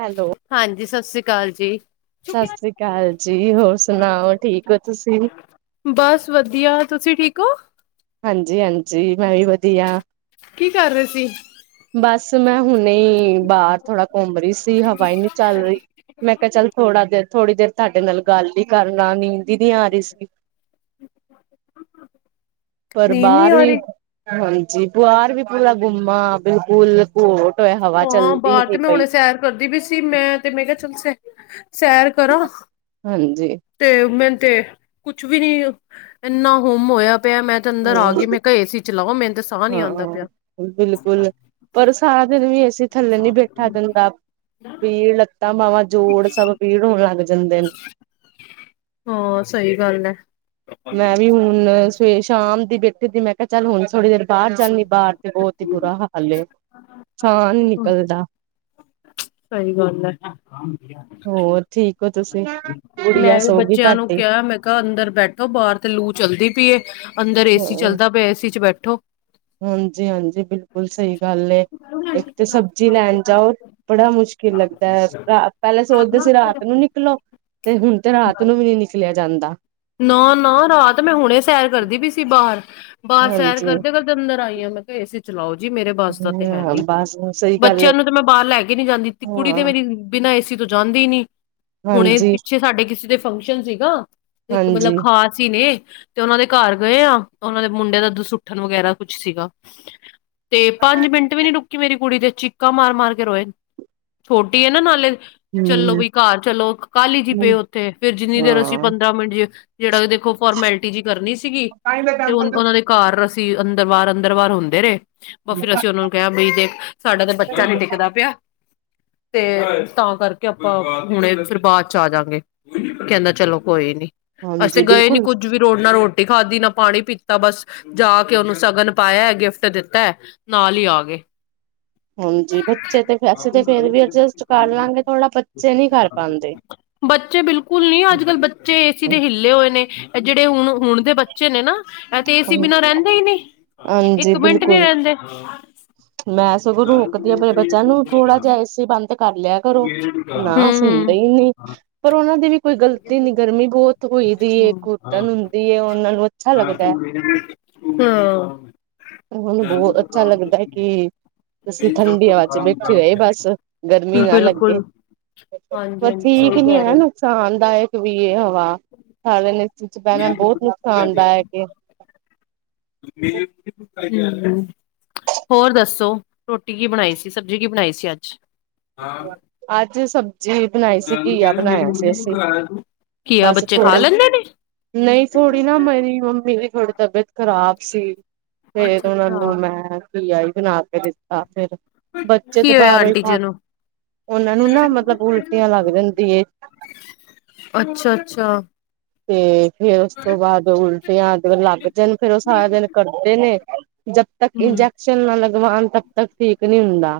Hello, ਹਾਂਜੀ ਸਤਿ ਸ੍ਰੀ ਅਕਾਲ ਜੀ ਸਤਿ ਸ੍ਰੀ ਅਕਾਲ ਜੀ ਹੋਰ ਸੁਣਾਓ ਠੀਕ ਹੋ ਤੁਸੀਂ ਬਸ ਵਧੀਆ ਤੁਸੀਂ ਠੀਕ ਹੋ ਹਾਂਜੀ ਹਾਂਜੀ ਮੈਂ ਵੀ ਵਧੀਆ ਕੀ ਕਰ ਰਹੇ ਸੀ ਬਸ ਮੈਂ ਹੁਣੇ ਬਾਹਰ ਥੋੜਾ ਘੁੰਮ ਰਹੀ ਸੀ ਹਵਾਈ ਨਹੀਂੀ ਚੱਲ ਰਹੀ ਮੈਂ ਕਿਹਾ ਚੱਲ ਥੋੜਾ ਦੇਰ ਥੋੜੀ ਦੇਰ ਤੁਹਾਡੇ ਨਾਲ ਗੱਲ ਹੀ ਕਰ ਲ ਨੀ ਦੀ ਨ ਆ ਰਹੀ ਸੀ ਪਰ ਨੀਂਦ ਨੀ ਬਾਹਰ ਆ ਵੀ ਰਹੀ ਹਾਂਜੀ ਜੀ ਬਆਰ ਵੀ ਪੂਰਾ ਗੁੰਮਾ ਬਿਲਕੁਲ ਘਟ ਹਾਂ ਬਾਹਰ ਤੇ ਮੈਂ ਹੁਣੇ ਸੈਰ ਕਰਦੀ ਵੀ ਸੀ ਮੈਂ ਤੇ ਮੈਂ ਕਿਹਾ ਚਲ ਸੈ ਸੈਰ ਕਰਾਂ ਹਾਂਜੀ, ਤੇ ਮੈ ਤੇ ਕੁਛ ਵੀ ਨੀ ਇੰਨਾ ਹੁੰਮ ਹੋਇਆ ਪਿਆ ਮੈਂ ਤੇ ਅੰਦਰ ਆ ਗਈ ਮੈਂ ਕਿਹਾ ਏ ਸੀ ਚ ਲਓ ਮਨੂੰ ਹਾਂ ਬਿਲਕੁਲ ਪਰ ਸਾਰਾ ਦਿਨ ਵੀ ਅਸੀਂ ਥੱਲੇ ਨੀ ਬੈਠਾ ਦਿੰਦਾ ਪੀੜ ਲੱਤਾਂ ਬਾਵਾਂ ਜੋੜ ਸਭ ਪੀੜ ਹੋਣ ਲੱਗ ਗ ਹਾਂ ਸਹੀ ਗੱਲ ਹੈ ਮੈਂ ਵੀ ਹੁਣ ਸਵੇ ਸ਼ਾਮ ਦੀ ਬੈਠੇ ਦੀ ਮੈਂ ਕਿਹਾ ਚੱਲ ਹੁਣ ਥੋੜੀ ਦੇਰ ਬਾਹਰ ਜਾਂਦੀ ਬਾਹਰ ਤੇ ਬਹੁਤ ਹੀ ਬੁਰਾ ਹਾਲ ਛਾਹ ਨਿਕਲਦਾ ਸਹੀ ਗੱਲ ਹੈ ਹੋਰ ਠੀਕ ਹੋ ਤੁਸੀਂ ਗੁੜੀਆ ਮੈਂ ਵੀ ਸੋ ਗਈ ਬੱਚਿਆਂ ਨੂੰ ਤੁਹਾਡੀ ਕਿਹਾ ਮੈਂ ਕਿਹਾ ਅੰਦਰ ਬੈਠੋ ਬਾਹਰ ਤੇ ਲੂ ਚਲਦੀ ਪਈਏ ਅੰਦਰ ਏ ਸੀ ਚੱਲਦਾ ਪਿਆ ਏਸੀ ਚ ਬੈਠੋ ਹਾਂਜੀ ਹਾਂਜੀ ਬਿਲਕੁਲ ਸਹੀ ਗੱਲ ਏ ਇੱਕ ਤਾਂ ਸਬਜ਼ੀ ਲੈਣ ਜਾਓ ਬੜਾ ਮੁਸ਼ਕਿਲ ਕੀ ਲੱਗਦਾ ਹੈ ਰਾ ਪਹਿਲਾਂ ਸੋਚਦੇ ਸੀ ਰਾਤ ਨੂੰ ਨਿਕਲੋ ਤੇ ਹੁਣ ਤੇ ਰਾਤ ਨੂੰ ਵੀ ਨੀ ਨਿਕਲਿਆ ਜਾਂਦਾ ਨਾ ਨਾ ਰਾਤ ਮੈਂ ਹੁਣੇ ਸੈਰ ਕਰਦੀ ਪਈ ਸੀ ਬਾਹਰ ਬਾਹਰ ਸੈਰ ਹਾਂਜੀ। ਕਰਦੇ ਕਰਦੇ ਅੰਦਰ ਆਈ ਹਾਂ ਮੈਂ ਕਿਹਾ ਏਸੀ ਚਲਾਓ ਜੀ ਮੇਰੇ ਵਸ ਤਾਂ ਤੇ ਹੈ ਹਾਂ ਨੀ ਬਸ ਸਹੀ ਗੱਲ ਏ ਬੱਚਿਆਂ ਨੂੰ ਤੇ ਮੈਂ ਬਾਹਰ ਲੈ ਕੇ ਨੀ ਜਾਂਦੀ ਕੁੜੀ ਹਾਂ ਤੇ ਮੇਰੀ ਬਿਨਾਂ ਏਸੀ ਤੋਂ ਜਾਂਦੇ ਨੀ ਹੁਣੇ ਹਾਂਜੀ-ਹਾਂਜੀ। ਪਿੱਛੇ ਸਾਡੇ ਕਿਸੇ ਦੇ ਫੰਕਸ਼ਨ ਸੀਗਾ ਇੱਕ ਮਤਲਬ ਖਾਸ ਹੀ ਨੇ ਤੇ ਉਹਨਾਂ ਦੇ ਘਰ ਗਏ ਆ ਉਹਨਾਂ ਦੇ ਮੁੰਡੇ ਦਾ ਦਸੁੱਠਣ ਵਗੈਰਾ ਕੁਛ ਸੀਗਾ ਤੇ ਪੰਜ ਮਿੰਟ ਵੀ ਨੀ ਹੂੰ, ਰੁਕੀ ਮੇਰੀ ਕੁੜੀ ਤੇ ਚੀਕਾਂ ਮਾਰ ਮਾਰ ਕੇ ਰੋਏ ਛੋਟੀ ਹੈ ਨਾ ਨਾਲੇ ਚਲੋ ਬਈ ਘਰ ਚਲੋ ਕਾਹਲੀ ਹੀ ਜੀ ਪਏ ਉੱਥੇ ਫੇਰ ਜਿੰਨੀ ਦੇਰ ਅਸੀਂ ਹਾਂ। ਪੰਦਰਾਂ ਮਿੰਟ ਜੇ ਜਿਹੜਾ ਕਿ ਦੇਖੋ ਫੋਰਮੈਲਿਟੀ ਜਿ ਕਰਨੀ ਸੀਗੀ ਤੇ ਉਹ ਉਹਨਾਂ ਦੇ ਘਰ ਅੰਦਰ ਵਾਰ ਅੰਦਰ ਵਾਰ ਹੁੰਦੇ ਰਹੇ ਬਹ ਫਿਰ ਅਸੀਂ ਉਹਨਾ ਨੂੰ ਕਿਹਾ ਬਈ ਦੇਖ ਸਾਡਾ ਤਾਂ ਬੱਚਾ ਨੀ ਟਿੱਕਦਾ ਪਿਆ ਤੇ ਤਾਂ ਕਰਕੇ ਆਪਾਂ ਹੁਣੇ ਫਿਰ ਬਾਅਦ ਚ ਆ ਜਾਂਗੇ ਕਹਿੰਦਾ ਚਲੋ ਕੋਈ ਨੀ ਅਸੀਂ ਤੇ ਹਾਂਜੀ, ਗਏ ਨੀ ਬਿਲਕੁਲ ਕੁੱਝ ਵੀ ਰੋਡ ਨਾਲ ਰੋਡ ਰੋਟੀ ਖਾਧੀ ਨਾ ਪਾਣੀ ਪੀਤਾ ਬਸ ਜਾ ਕੇ ਉਹਨੂੰ ਸ਼ਗਨ ਪਾਇਆ ਗਿਫਟ ਦਿੱਤਾ ਨਾਲ ਹੀ ਆ ਗਏ ਹਾਂਜੀ, ਬੱਚੇ ਤੇ ਅਸੀਂ ਤੇ ਫੇਰ ਵੀ ਅਡਜਸਟ ਕਰ ਲਾਂਗੇ ਥੋੜ੍ਹਾ ਬੱਚੇ ਨਹੀਂ ਕਰ ਪਾਂਦੇ। ਬੱਚੇ ਬਿਲਕੁਲ ਨੀ ਅੱਜ ਕੱਲ੍ਹ ਬੱਚੇ ਏ ਸੀ ਦੇ ਹਿੱਲੇ ਹੋਏ ਨੇ ਜਿਹੜੇ ਹੁਣ ਹੁਣ ਦੇ ਬੱਚੇ ਨੇ ਨਾ ਇਹ ਤੇ ਏਸੀ ਬਿਨਾ ਰਹਿੰਦੇ ਹੀ ਨਹੀਂ ਹਾਂਜੀ, ਇੱਕ ਮਿੰਟ ਨੀ ਬਿਲਕੁਲ ਰਹਿੰਦੇ ਮੈਂ ਸਗੋਂ ਰੋਕਦੀ ਆ ਮਰੇ ਬੱਚਿਆਂ ਨੂੰ ਥੋੜਾ ਜਿਹਾ ਏਸੀ ਬੰਦ ਕਰ ਲਿਆ ਕਰੋ ਨਾ ਸੁਣਦੇ ਹੂੰ ਹੀ ਨਹੀਂ ਪਰ ਉਹਨਾਂ ਦੀ ਕੋਈ ਗਲਤੀ ਨੀ ਗਰਮੀ ਬਹੁਤ ਹੋਈ ਦੀ ਹੂੰ ਘੁਟਣ ਹੁੰਦੀ ਉਹਨਾਂ ਨੂੰ ਅੱਛਾ ਲੱਗਦਾ ਹੈ ਹਾਂ ਹੁਨ ਬਹੁਤ ਅੱਛਾ ਲੱਗਦਾ ਕਿ ਅਸੀਂ ਠੰਡੀ ਹਵਾ ਚ ਬੈਠੀ ਹੋਏ ਬਸ ਗਰਮੀ ਨਾ ਲੱਗੇ ਬਿਲਕੁਲ ਹਾਂਜੀ ਪਰ ਹਾਂਜੀ ਠੀਕ ਸਹੀ ਨੀ ਕਹਿ ਹੈ ਰਹੇ ਨੁਕਸਾਨਦਾਇਕ ਵੀ ਇਹ ਹਵਾ ਵਿੱਚ ਪਹਿਣਾ ਬਹੁਤ ਨੁਕਸਾਨਦਾ ਹੈ ਕਿ [inaudible] ਹਮ ਹੋਰ ਦੱਸੋ ਰੋਟੀ ਕੀ ਬਣਾਈ ਸੀ ਸਬਜ਼ੀ ਕੀ ਬਣਾਈ ਸੀ ਅੱਜ ਅੱਜ ਸਬਜ਼ੀ ਬਣਾਈ ਸੀ ਘੀਆ ਬਣਾਇਆ ਸੀ ਅਸੀਂ ਘੀਆ ਬਸ ਬੱਚੇ ਖਾ ਥੋੜ੍ਹੀ ਲੈਂਦੇ ਨੇ ਨਹੀਂ ਥੋੜ੍ਹੀ ਨਾ ਮੇਰੀ ਮੰਮੀ ਦੀ ਥੋੜੀ ਤਬੀਅਤ ਖ਼ਰਾਬ ਸੀ ਫੇਰ ਅੱਛਾ ਉਹਨਾਂ ਅੱਛਾ ਨੂੰ ਮੈਂ ਘੀਆ ਹੀ ਬਣਾ ਕੇ ਦਿੱਤਾ ਫਿਰ ਬੱਚੇ ਤੇ ਕੀ ਹੋਇਆ ਬਾਹਰੋਂ ਹੀ ਆਂਟੀ ਖਾ ਜੀ ਨੂੰ ਉਹਨਾਂ ਨੂੰ ਨਾ ਮਤਲਬ ਉਲਟੀਆਂ ਲੱਗ ਜਾਂਦੀ ਏ ਅੱਛਾ ਅੱਛਾ ਤੇ ਫੇਰ ਉਸ ਤੋਂ ਬਾਅਦ ਉਲਟੀਆਂ ਲੱਗ ਜਾਣ ਫੇਰ ਉਹ ਸਾਰਾ ਦਿਨ ਕਰਦੇ ਨੇ ਜਦ ਤੱਕ ਹੂੰ ਇੰਜੈਕਸ਼ਨ ਨਾ ਲਗਵਾਉਣ ਤਬ ਤੱਕ ਠੀਕ ਨਹੀਂ ਹੁੰਦਾ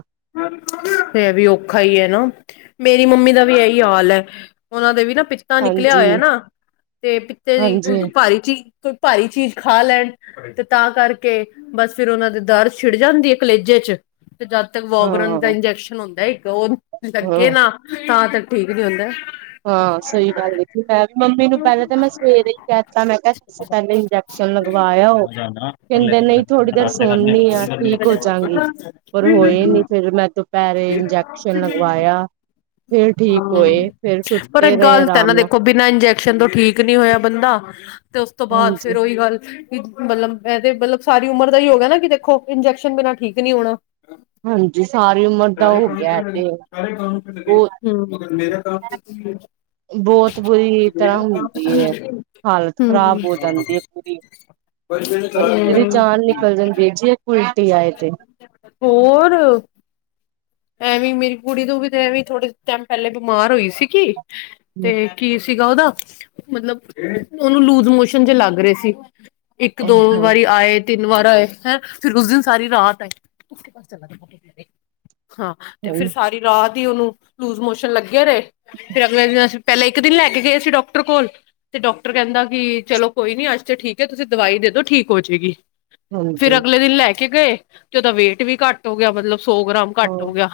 ਇਹ ਵੀ ਔਖਾ ਹੀ ਹੈ ਨਾ ਮੇਰੀ ਮੰਮੀ ਦਾ ਵੀ ਇਹੀ ਹਾਲ ਹੈ ਉਹਨਾਂ ਦੇ ਵੀ ਨਾ ਪਿੱਤਾ ਨਿਕਲਿਆ ਹੋਇਆ ਹਾਂਜੀ, ਨਾ, ਤੇ ਪਿੱਤੇ ਹਾਂਜੀ, ਦੀ ਭਾਰੀ ਚ ਹੀ ਕੋਈ ਭਾਰੀ ਚੀਜ਼ ਖਾ ਲੈਣ ਤੇ ਤਾਂ ਕਰਕੇ ਬਸ ਫਿਰ ਉਹਨਾਂ ਦੇ ਦਰ ਛਿੜ ਜਾਂਦੀ ਹੈ ਕਲੇਜੇ ਚ ਤੇ ਜਦ ਤ ਵੋਬਰਨ ਦਾ ਹਾਂ। ਇੰਜੈਕਸ਼ਨ ਹੁੰਦਾ ਇੱਕ ਉਹ ਲੱਗੇ ਹਾਂ, ਨਾ ਤਾਂ ਤੱਕ ਠੀਕ ਨੀ ਹੁੰਦਾ। ਹਾਂ ਸਹੀ ਗੱਲ, ਮੈਂ ਮੰਮੀ ਨੂੰ ਪਹਿਲਾਂ ਤਾਂ ਮੈਂ ਸਵੇਰੇ ਕਹਿਤਾ ਮੈਂ ਕਿਹਾ ਤੁਸੀਂ ਪਹਿਲੇ ਇਜੈਕ ਸ਼ਨ ਲਗਵਾਯਾਓ, ਕਹਿੰਦੇ ਨਹੀਂ ਥੋੜ੍ਹੀ ਦੇਰ ਸੋਣਨੀ ਆ ਠੀਕ ਹੋਜਗੀ ਪਰ ਹੋਏ ਨ ਫੇਰ ਮੈਂ ਦੁਪਹਿਰੇ ਇੰਜੈਕਸ਼ਨ ਲਗਵਾਇਆ ਫੇਰ ਠੀਕ ਹਾਂ ਹੋਏ। ਫੇਰ ਪਰ ਸੁੱਤੇ ਰਹੇ ਗਲਤ ਹੈ ਨਾ ਆਰਾਮ ਨਾਲ ਦੇਖੋ ਬਿਨਾਂ ਇੰਜੈਕਸ਼ਨ ਤੋਂ ਠੀਕ ਨਹੀਂ ਹੋਇਆ ਬੰਦਾ ਤੇ ਉਸ ਤੋਂ ਬਾਅਦ ਫੇਰ ਹਾਂਜੀ। ਉਹੀ ਗੱਲ ਮਤਲਬ ਇਹਦੇ ਮਤਲਬ ਸਾਰੀ ਉਮਰ ਦਾ ਹੀ ਹੋ ਗਿਆ ਨਾ ਕਿ ਦੇਖੋ ਇੰਜੈਕਸ਼ਨ ਬਿਨਾਂ ਠੀਕ ਨਹੀਂ ਹੋਣਾ। ਹਾਂਜੀ ਸਾਰੀ ਉਮਰ ਦਾ ਹੋ ਗਿਆ ਇਹ ਤੇ ਉਹ ਹੁੰ। ਬਹੁਤ ਬੁਰੀ ਤਰ੍ਹਾਂ ਹਮ ਹੁੰਦੀ ਏ। ਹਾਲਤ ਖ਼ਰਾਬ ਹੋ ਜਾਂਦੀ ਹੈ ਪੂਰੀ। ਬੰਦੇ ਦੀ ਜਾਨ ਨਿਕਲ ਜਾਂਦੀ ਹੈ ਜੇ ਉਲਟੀ ਆਏ ਤੇ। [inaudible] ਹੋਰ ਐਵੇਂ ਮੇਰੀ ਕੁੜੀ ਨੂੰ ਵੀ ਤੇ ਐਵੇਂ ਥੋੜੇ ਟਾਈਮ ਪਹਿਲੇ ਬਿਮਾਰ ਹੋਈ ਸੀਗੀ ਹਮ ਤੇ ਕੀ ਸੀ ਸੀਗਾ ਉਹਦਾ ਮਤਲਬ ਉਹਨੂੰ ਲੂਜ ਮੋਸ਼ਨ ਜ ਲੱਗ ਰਹੇ ਸੀ। ਇੱਕ ਹਾਂ ਦੋ ਹਾਂ ਵਾਰੀ ਆਏ ਤਿੰਨ ਵਾਰ ਆਏਂ ਫਿਰ ਉਸ ਦਿਨ ਸਾਰੀ ਰਾਤ ਆਏ ਚ ਹਾਂ ਤੇ ਫਿਰ ਸਾਰੀ ਰਾਤ ਉਹਨੂੰ ਲੂਜ ਮੋਸ਼ਨ ਲੱਗਿਆ ਰਹੇ ਫਰ ਅਗਲੇ ਦਿਨ ਅਸੀਂ ਪਹਿਲਾਂ ਇੱਕ ਦਿਨ ਲੈ ਕੇ ਗਏ ਸੀ ਡਾਕਟਰ ਕੋਲ ਤੇ ਡਾਕਟਰ ਕਹਿੰਦਾ ਕਿ ਚਲੋ ਕੋਈ ਨੀ ਅੱਜ ਤੇ ਠੀਕ ਹੈ ਤੁਸੀਂ ਦਵਾਈ ਦੇ ਦੋ ਠੀਕ ਹੋ ਜੇਗੀ। ਫੇਰ ਹਾਂਜੀ ਅਗਲੇ ਦਿਨ ਲੈ ਕੇ ਗਏ ਤੇ ਉਹਦਾ ਵੇਟ ਵੀ ਘੱਟ ਹੋ ਗਿਆ ਮਤਲਬ ਸੌ ਗ੍ਰਾਮ ਹਾਂ ਘੱਟ ਹੋ ਗਿਆ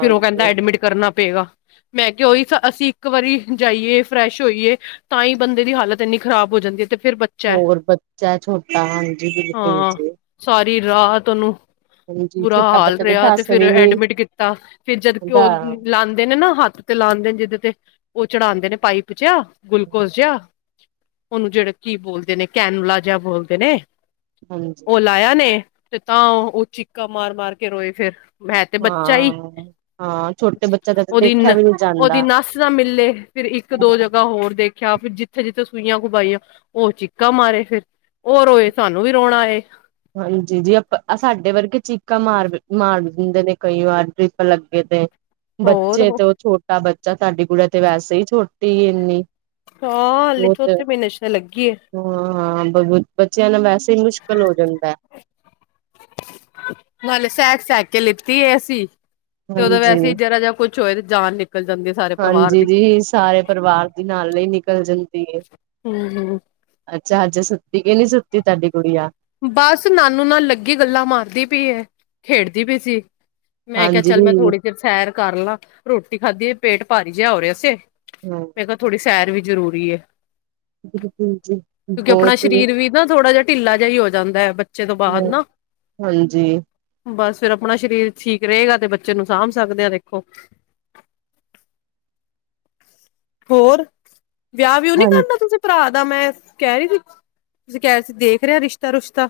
ਫੇਰ ਉਹ ਕਹਿੰਦਾ ਐਡਮਿਟ ਕਰਨਾ ਪਏਗਾ। ਮੈਂ ਕਿਹਾ ਉਹੀ ਅਸੀਂ ਇੱਕ ਵਾਰੀ ਜਾਈਏ ਫਰੈਸ਼ ਹੋਈਏ ਤਾਂ ਹੀ ਬੰਦੇ ਦੀ ਹਾਲਤ ਇੰਨੀ ਖ਼ਰਾਬ ਹੋ ਜਾਂਦੀ ਹੈ। ਤੇ ਫਿਰ ਬੱਚਾ ਹੈ ਹੋਰ ਬੱਚਾ ਛੋਟਾ ਹਾਂਜੀ ਬਿਲਕੁਲ ਜੀ। ਰਾਹ ਉਹਨੂੰ ਹਾਂਜੀ ਬੁਰਾ ਛੋਟਾ ਹਾਲ ਬੱਚਾ ਰਿਹਾ ਤੇ ਦੱਸ ਫਿਰ ਵੀ ਨੀ ਐਡਮਿਟ ਕੀਤਾ ਫਿਰ ਜਦ ਕਿ ਹੁੰਦਾ ਉਹ ਲਾਂਦੇ ਨੇ ਨਾ ਹੱਥ ਤੇ ਲਾਂਦੇ ਨੇ ਜਿਦੇ ਤੇ ਉਹ ਚੜਾਦੇ ਨੇ ਪਾਈਪ ਚ' ਗਲੂਕੋਜ ਜਿਹਾ ਉਨੂੰ ਜਿਹੜਾ ਕੀ ਬੋਲਦੇ ਨੇ, ਕੈਨਲਾ ਜਿਆ ਬੋਲਦੇ ਨੇ। ਹਾਂਜੀ ਉਹ ਲਾਇਆ ਨੇ ਤੇ ਤਾਂ ਉਹ ਚੀਕਾ ਮਾਰ, ਮਾਰ ਕੇ ਰੋਏ ਫੇਰ ਮੈਂ ਤੇ ਬ ਚਹੀ ਹਾਂ ਹਾਂ ਛੋਟੇ ਬੱਚਿਆਂ ਦਾ ਤਾਂ ਦੇਖਿਆ ਉਹਦੀਨ ਵੀ ਨਹੀਂ ਉਹਦੀ ਜਾਂਦਾ ਨੱਸ ਨਾ ਮਿਲੇ ਫਿਰ ਇੱਕ ਦੋ ਜਗ੍ਹਾ ਹੋਰ ਦੇਖਿਆ ਫਿਰ ਜਿੱਥੇ ਜਿੱਥੇ ਸੂਈਆਂ ਖੁਬਾਈਆਂ ਉਹ ਚੀਕਾ ਮਾਰੇ ਫਿਰ ਹੋ ਰੋਏ ਸਾਨੂੰ ਵੀ ਰੋਣਾ ਆਏ। ਹਾਂਜੀ ਜੀ ਆਪਾਂ ਸਾਡੇ ਵਰਗੇ ਚੀਕਾਂ ਮਾਰ ਮਾਰ ਦਿੰਦੇ ਨੇ ਕਈ ਵਾਰ ਦ੍ਰਿਪ ਲੱਗੇ ਤੇ ਹੋਰ ਬੱਚੇ ਹਾਂ ਤੇ ਉਹ ਛੋਟਾ ਬੱਚਾ ਸਾਡੀ ਕੁੜੀ ਤੇ ਵੈਸੇ ਹੀ ਛੋਟੀ ਹੀ ਇੰਨੀ ਹਾਂ ਹੱਲੇ ਬਹੁਤ ਚੋਥੇ ਮੀਨੇ ਚ ਤੇ ਲੱਗੀ ਏ ਹਾਂ ਹਾਂ ਬੱਚਿਆਂ ਨਾਲ ਵੈਸੇ ਹੀ ਮੁਸ਼ਕਿਲ ਹੋ ਜਾਂਦਾ ਹੈ। ਨਾਲੇ ਸੈਕ ਸੈਕ ਕੇ ਲਿੱਤੀ ਹੈ ਅਸੀਂ ਤੇ ਉਦੋਂ ਹਾਂਜੀ ਵੈਸੇ ਵਿ ਜ਼ਰਾ ਜਾਂ ਕੁਛ ਚਏ ਜਾਣ ਨ ਹਾਂਜੀ ਜੀ, ਸਾਰੇ ਪਰਿਵਾਰ ਦੀ ਨਾਲੇ ਨਿਕਲ ਜਾਂਦੀ ਹੈ। ਹੁੰ ਹੁੰ। ਚਹਾਜ ਸੁੱਤੀ ਕੇ ਨੀ ਸੁੱਤੀ ਤੁਹਾਡੀ ਗੁੜੀਆਂ। ਬਸ ਨਾਨੂ ਨਾਲ ਲੱਗੀ ਗੱਲਾਂ ਮਾਰਦੀ ਪਈ ਹੈ ਖੇਡਦੀ ਪਈ ਸੀ। ਮੈਂ ਕਿਹਾ ਹਾਂਜੀ ਚੱਲ ਮੈਂ ਦੀ ਥੋੜ੍ਹੀ ਚਿਰ ਸੈਰ ਕਰ ਲਾ ਰੋਟੀ ਖਾਧੀ ਪੇਟ ਭਾਰੀ ਜਿਹਾ ਹੋ ਰਿਹਾ ਸੀ। ਹਾਂ ਮੈਂ ਕਿਹਾ ਥੋੜ੍ਹੀ ਸੈਰ ਵੀ ਜ਼ਰੂਰੀ ਹੈ। ਬਿਲਕੁਲ ਜੀ ਕਿਉਂਕਿ ਆਪਣਾ ਬਹੁਤ ਸਰੀਰ ਵੀ ਨਾ ਥੋੜਾ ਜਿਹਾ ਢਿੱਲਾ ਜਿਹਾ ਹੀ ਹੋ ਜਾਂਦਾ ਹੈ ਬੱਚੇ ਤੋਂ ਬਾਅਦ ਨਾ ਹਾਂਜੀ ਬਸ ਫਿਰ ਆਪਣਾ ਸਰੀਰ ਠੀਕ ਰਹੇਗਾ ਤੇ ਬੱਚੇ ਨੂੰ ਸਾਂਭ ਸਕਦੇ ਹਾਂ ਦੇਖੋ। ਹੋਰ ਵਿਆਹ ਵਿਉ ਨੀ ਹਾਂ ਕਰਨਾ ਤੁਸੀਂ ਭਰਾ ਤਾਂ ਮੈਂ ਕਹਿ ਰਹੀ ਸੀ ਤੁਸੀਂ ਕਹਿ ਰਹੀ ਸੀ ਦੇਖ ਰਿਹਾ ਰਿਸ਼ਤਾ-ਰੁਸ਼ਤਾ?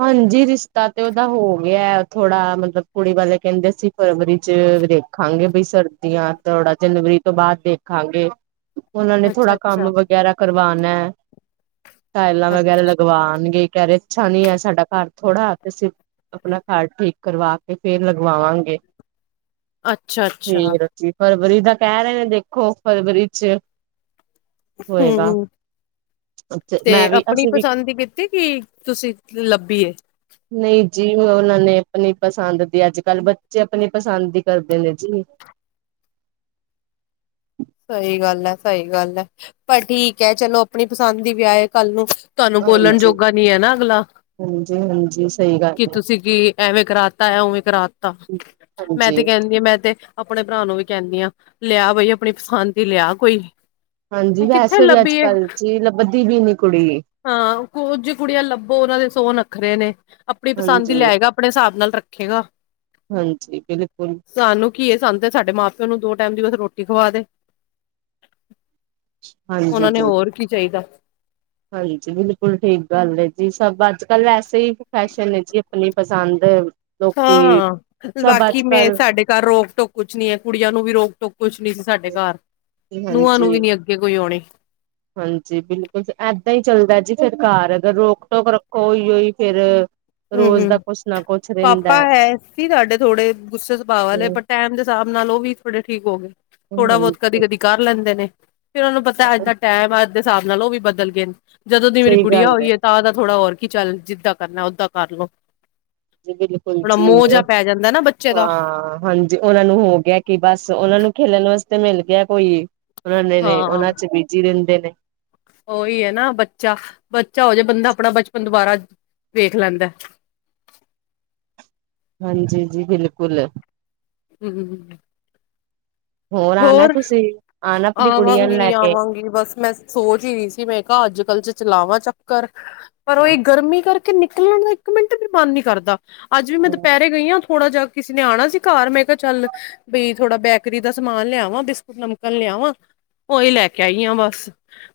ਹਾਂਜੀ। ਰਿਸ਼ਤਾ ਤੇ ਓਦਾ ਹੋ ਗਿਆ। ਥੋੜਾ ਮਤਲਬ, ਕੁੜੀ ਵਾਲੇ ਕਹਿੰਦੇ ਸੀ ਫਰਵਰੀ ਚ ਦੇਖਾਂਗੇ, ਬਈ ਸਰਦੀਆਂ ਥੋੜਾ ਜਨਵਰੀ ਤੋਂ ਬਾਅਦ ਦੇਖਾਂਗੇ। ਉਹਨਾਂ ਨੇ ਅੱਛਾ ਥੋੜਾ ਕੰਮ ਅੱਛਾ ਵਗੈਰਾ ਕਰਵਾਉਣਾ ਟਾਇਲਾਂ ਅੱ ਵਗੈਰਾ ਲਗਵਾਉਣਗੇ ਕਰੇਟ ਛਾਨੀ ਸਾਡਾ ਘਰ ਥੋੜ੍ਹਾ ਤੇ ਅਸੀਂ ਆਪਣਾ ਘਰ ਠੀਕ ਕਰਵਾ ਕੇ ਫੇਰ ਲਗਵਾਵਾਂਗੇ ਅੱਛਾ, ਅੱਛਾ। ਫੇਰ ਅਸੀਂ ਫਰਵਰੀ ਦਾ ਕਹਿ ਰਹੇ ਨੇ, ਦੇਖੋ ਫਰਵਰੀ ਚ' ਹੋਏਗਾ। ਹੂੰ ਤੇ ਮੈਂ ਵੀ ਆਪਣੀ ਅਸੀਂ ਵੀ ਪਸੰਦ ਹੀ ਕੀਤੀ ਕਿ, ਤੁਸੀਂ ਲੱਭ ਨਈ ਜੀ ਮੈਂ ਉਹਨਾਂ ਨੇ ਆਪਣੀ ਪਸੰਦ ਦੀ ਅੱਜ- ਕੱਲ੍ਹ ਬੱਚੇ ਆਪਣੀ ਪਸੰਦ ਦੀ ਕਰਦੇ ਨੇ ਜੀ। [unintelligible] ਸਹੀ ਗੱਲ ਹੈ, ਸਹੀ ਗੱਲ ਹੈ। ਪਰ ਠੀਕ ਹੈ, ਚਲੋ ਆਪਨੀ ਪਸੰਦ ਦੀ ਵਿਆਹ ਈ ਕੱਲ ਨੂੰ ਤੁਹਾਨੂੰ ਬੋਲਣ ਹਾਂਜੀ, ਜੋਗਾ ਨੀ ਐ ਨਾ ਅਗਲਾ। ਹਾਂਜੀ, ਹਾਂਜੀ ਸਹੀ ਗੱਲ ਕੀ ਤੁਸੀਂ ਕੀ ਐਵੇਂ ਕਰਾਤਾ ਉਵੇਂ ਕਰਾਤਾ। ਹੈ। ਮੈਂ ਤੇ ਹਾਂਜੀ, ਕਹਿੰਦੀ ਆ, ਮੈਂ ਤੇ ਆਪਣੇ ਭਰਾ ਨੂੰ ਵੀ ਕਹਿੰਦੀ ਆ ਲੇਆ ਬਈ ਆਪਣੀ ਪਸੰਦ ਦੀ ਲਿਆ ਕੋਈ। ਹਾਂਜੀ ਕਿੱਥੇ ਵੈਸੇ ਵੀ ਅੱਜ ਲੱਭੀਏ ਕੱਲ ਜੀ ਲੱਬਦੀ ਵੀ ਨੀ ਕੁੜੀ। ਹਾਂ ਕੁੱਝ ਕੁੜੀਆਂ ਲੱਭੋ ਉਹਨਾ ਦੇ ਸੋ ਰੱਖ ਰਹੇ ਨੇ ਆਪਣੀ ਪਸੰਦ ਹੀ ਹਾਂਜੀ, ਲਏਗਾ। ਆਪਣੇ ਹਿਸਾਬ ਨਾਲ ਰੱਖੇਗਾ। ਹਾਂਜੀ, ਬਿਲਕੁਲ। ਸਾਨੂੰ ਕੀ [inaudible] ਸਾਡੇ ਮਾਂ ਪਿਓ ਨੂੰ ਦੋ ਟਾਈਮ ਦੀ ਬਸ ਰੋਟੀ ਖਵਾ ਦੇ। ਹਾਂਜੀ ਉਹਨਾ ਨੇ ਜੀ। ਹੋਰ ਕੀ ਚਾਈਦਾ? ਹਾਂਜੀ ਬਿਲਕੁਲ ਠੀਕ ਗੱਲ ਏ ਜੀ। ਸਭ ਅੱਜ ਕੱਲ ਐਸੇ ਹੀ ਫੈਸ਼ਨ ਹੈ ਜੀ ਆਪਣੀ ਪਸੰਦ ਲੋਕੀ ਹਾਂ ਸਭ ਅੱਜ ਬਾਕੀ ਮੈਂ ਕੱਲ ਸਾਡੇ ਘਰ ਰੋਕ-ਟੋਕ ਕੁਛ ਨੀ ਐ ਕੁੜੀਆਂ ਨੂੰ ਵੀ ਰੋਕ-ਟੋਕ ਕੁਛ ਨੀ ਸੀ ਸਾਡੇ ਘਰ। ਨੂਆ ਨੂੰ ਹਾਂਜੀ ਵੀ ਨੀ ਅੱਗੇ ਕੋਈ ਆਉਣੀ। ਹਾਂਜੀ ਬਿਲਕੁਲ, ਏਦਾ ਈ ਚੱਲਦਾ ਜੀ ਫਿਰ ਘਰ ਅਗਰ ਰੋਕ-ਟੋਕ ਰੱਖੋ ਓਈ, ਓਈ ਫਿਰ ਹਮ ਰੋਜ਼ ਦਾ ਹਮ ਕੁਛ ਨਾ ਪਾਪਾ ਹੈ ਸੀ, ਸਾਡੇ ਥੋੜੇ ਗੁੱਸੇ ਸੁਭਾਅ ਵਾਲੇ ਪਰ ਟਾਈਮ ਦੇ ਹਿਸਾਬ ਨਾਲ ਉਹ ਵੀ ਥੋੜੇ ਠੀਕ ਹੋ ਗਏ ਥੋੜਾ ਬਹੁਤ ਕਦੀ-ਕਦੀ ਕਰ ਲੈਂਦੇ ਨੇ ਫਿਰ ਉਹਨੂੰ ਪਤਾ ਹਜੇ ਤਾ ਟਾਈਮ ਆ, ਅੱਜ ਦੇ ਹਿਸਾਬ ਨਾਲ ਉਹ ਵੀ ਬਦਲਗੇ। ਜਦੋਂ ਦੀ ਮੇਰੀ ਸਹੀ ਗੁੜੀਆ ਗੱਲ ਹੋਈ ਹੈ ਤਾਂ ਉਹਦਾ ਥੋੜਾ ਹੋਰ ਕਿ ਚੱਲ ਜਿੱਦਾਂ ਕਰਨਾ ਓਦਾਂ ਕਰਲੋ ਜੀ, ਬਿਲਕੁਲ ਜੀ ਹਾ, ਨਾ ਬੱਚੇ ਦਾ ਹਾਂਜੀ ਉਹਨਾਂ ਨੂੰ ਹੋ ਗਿਆ ਕਿ ਬਸ। ਉਹਨਾਂ ਨੂੰ ਖੇਲਣ ਵਾਸਤੇ ਤੇ ਮਿਲ ਗਿਆ। ਕੋਈ ਉਹਨਾਂ ਹਾਂ ਨੇ ਉਹਨਾਂ ਚ ਬੀਜੀ ਰਹਿੰਦੇ ਨੇ। ਉਹੀ ਹੈ ਨਾ ਬੱਚਾ, ਬੱਚਾ ਹੋ ਜੇ। ਬੰਦਾ ਆਪਣਾ ਬਚਪਨ ਦੁਬਾਰਾ ਵੇਖ ਲੈਦਾਂ। [unintelligible] ਹਾਂਜੀ, ਜੀ ਬਿਲਕੁਲ ਹੂੰ, ਹੂੰ, ਹੂੰਅ ਹੋਰ ਆਣਾ ਤੁਸੀਂ? ਆਣਾ ਆਪਣੀ ਕੁੜੀਆਂ ਨੂੰ ਆਵਾਂਗੀ, ਲੈ ਕੇ ਆਵਾਂਗੀ, ਬਸ ਮੈਂ ਸੋਚ ਈ ਰਹੀ ਸੀ। ਮੈਂ ਕਿਹਾ ਅੱਜ-ਕੱਲ ਚ ਚਲਾਵਾਂ ਚੱਕਰ ਪਰ, ਉਹ ਇਹ ਗਰਮੀ ਕਰਕੇ ਨਿਕਲਣ ਦਾ ਇੱਕ ਮਿੰਟ ਵੀ ਮਨ ਨੀ ਕਰਦਾ। ਅੱਜ ਵੀ ਮੈਂ ਹਾਂਜੀ ਦੁਪਹਿਰੇ ਗਈ ਆ। ਥੋੜ੍ਹਾ ਜਿਹਾ ਕਿਸੇ ਨੇ ਆਣਾ ਸੀ ਘਰ। ਮੈਂ ਕਿਹਾ ਚੱਲ ਬਈ ਥੋੜਾ ਬੈਕਰੀ ਦਾ ਸਮਾਨ ਲਿਆਵਾਂ ਬਿਸਕੁਟ ਨਮਕਨ ਲਿਆਵਾਂ ਓਹੀ ਲੈ ਕੇ ਆਈ ਆਂ ਬਸ।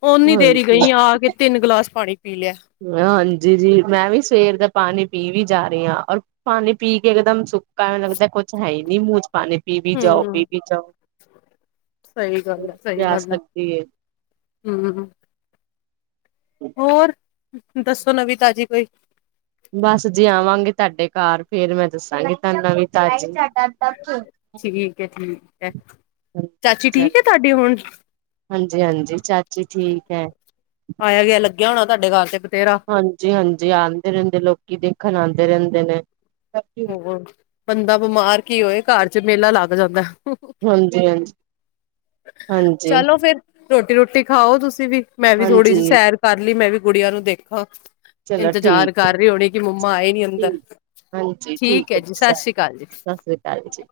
ਓਨੀ ਦੇਰ ਈ ਗਈ ਆ ਕੇ ਤਿੰਨ ਗਲਾਸ ਪਾਣੀ ਪੀ ਲਿਆ ਹਾਂਜੀ ਜੀ, ਮੈਂ ਵੀ ਸਵੇਰ ਦਾ ਪਾਨੀ ਪੀ ਵੀ ਜਾ ਰਏ ਆ। ਔਰ ਪਾਨੀ ਪੀ ਕੇ ਇੱਕਦਮ ਸੁੱਕਾ ਲੱਗਦਾ ਕੁੱਛ ਹੈ ਹੀ ਨੀ ਮੂੰਅ ਚ'। ਪਾਣੀ ਪੀ ਵੀ ਜਾਓ, ਹਮ ਪੀ ਵੀ ਜਾਓ। ਸਹੀ ਬ ਗੱਲ ਹੈ ਸਹੀ ਪਿਆਸ ਗੱਲ ਲੱਗਦੀ ਹੈ। ਹਮ ਹੋਰ ਦੱਸੋ ਨਵੀਂ ਤਾਜ਼ੀ ਕੋਈ ਬਸ ਜੀ ਆਵਾਂਗੇ ਤੁਹਾਡੇ ਘਰ ਫੇਰ ਮੈਂ ਦੱਸਾਂਗੀ ਤੁਹਾਨੂੰ ਵੀਂ ਤਾਜ਼ੀ ਠੀਕ ਹੈ, ਠੀਕ ਹੈ ਚਾਚੀ ਠੀਕ ਹੈ ਤੁਹਾਡੇ ਹੁਣ ਹਾਂਜੀ-ਹਾਂਜੀ ਚਾਚੀ ਠੀਕ ਹੈ। ਆਇਆ ਗਿਆ ਲੱਗਿਆ ਹੋਣਾ ਤੁਹਾਡੇ ਘਰ ਤੇ ਬਥੇਰਾ ਹਾਂਜੀ-ਹਾਂਜੀ ਆਦੇ ਰਹਿੰਦੇ ਲੋਕੀ ਦੇਖਣ ਆਦੇ ਰਹਿੰਦੇ ਨੇ, ਹਾਂਜੀ ਹੋ ਬੰਦਾ ਬਿਮਾਰ ਕੀ ਹੋਏ ਘਰ ਚ ਮੇਲਾ ਲੱਗ ਜਾਂਦਾ। ਹਾਂਜੀ, ਹਾਂਜੀ, ਹਾਂਜੀ ਚਲੋ ਫੇਰ ਰੋਟੀ ਰੁਟੀ ਖਾਓ ਤੁਸੀਂ ਵੀ ਮੈਂ ਵੀ ਥੋੜ੍ਹੀ ਜਿਹੀ ਹਾਂਜੀ ਸੈਰ ਕਰ ਲਈ ਮੈਂ ਵੀ ਕੁੜੀਆਂ ਨੂੰ ਦੇਖਾ ਚਲੋ ਠੀਕ ਇੰਤਜ਼ਾਰ ਕਰ ਰਹੇ ਹੋਣੇ ਕਿ ਮੰਮਾ ਆਏ ਨੀ ਅੰਦਰ। ਠੀਕ ਹੈ ਜੀ, ਸਤਿ ਸ਼੍ਰੀ ਅਕਾਲ ਜੀ। ਸ੍ਰੀ ਅਕਾਲ ਜੀ।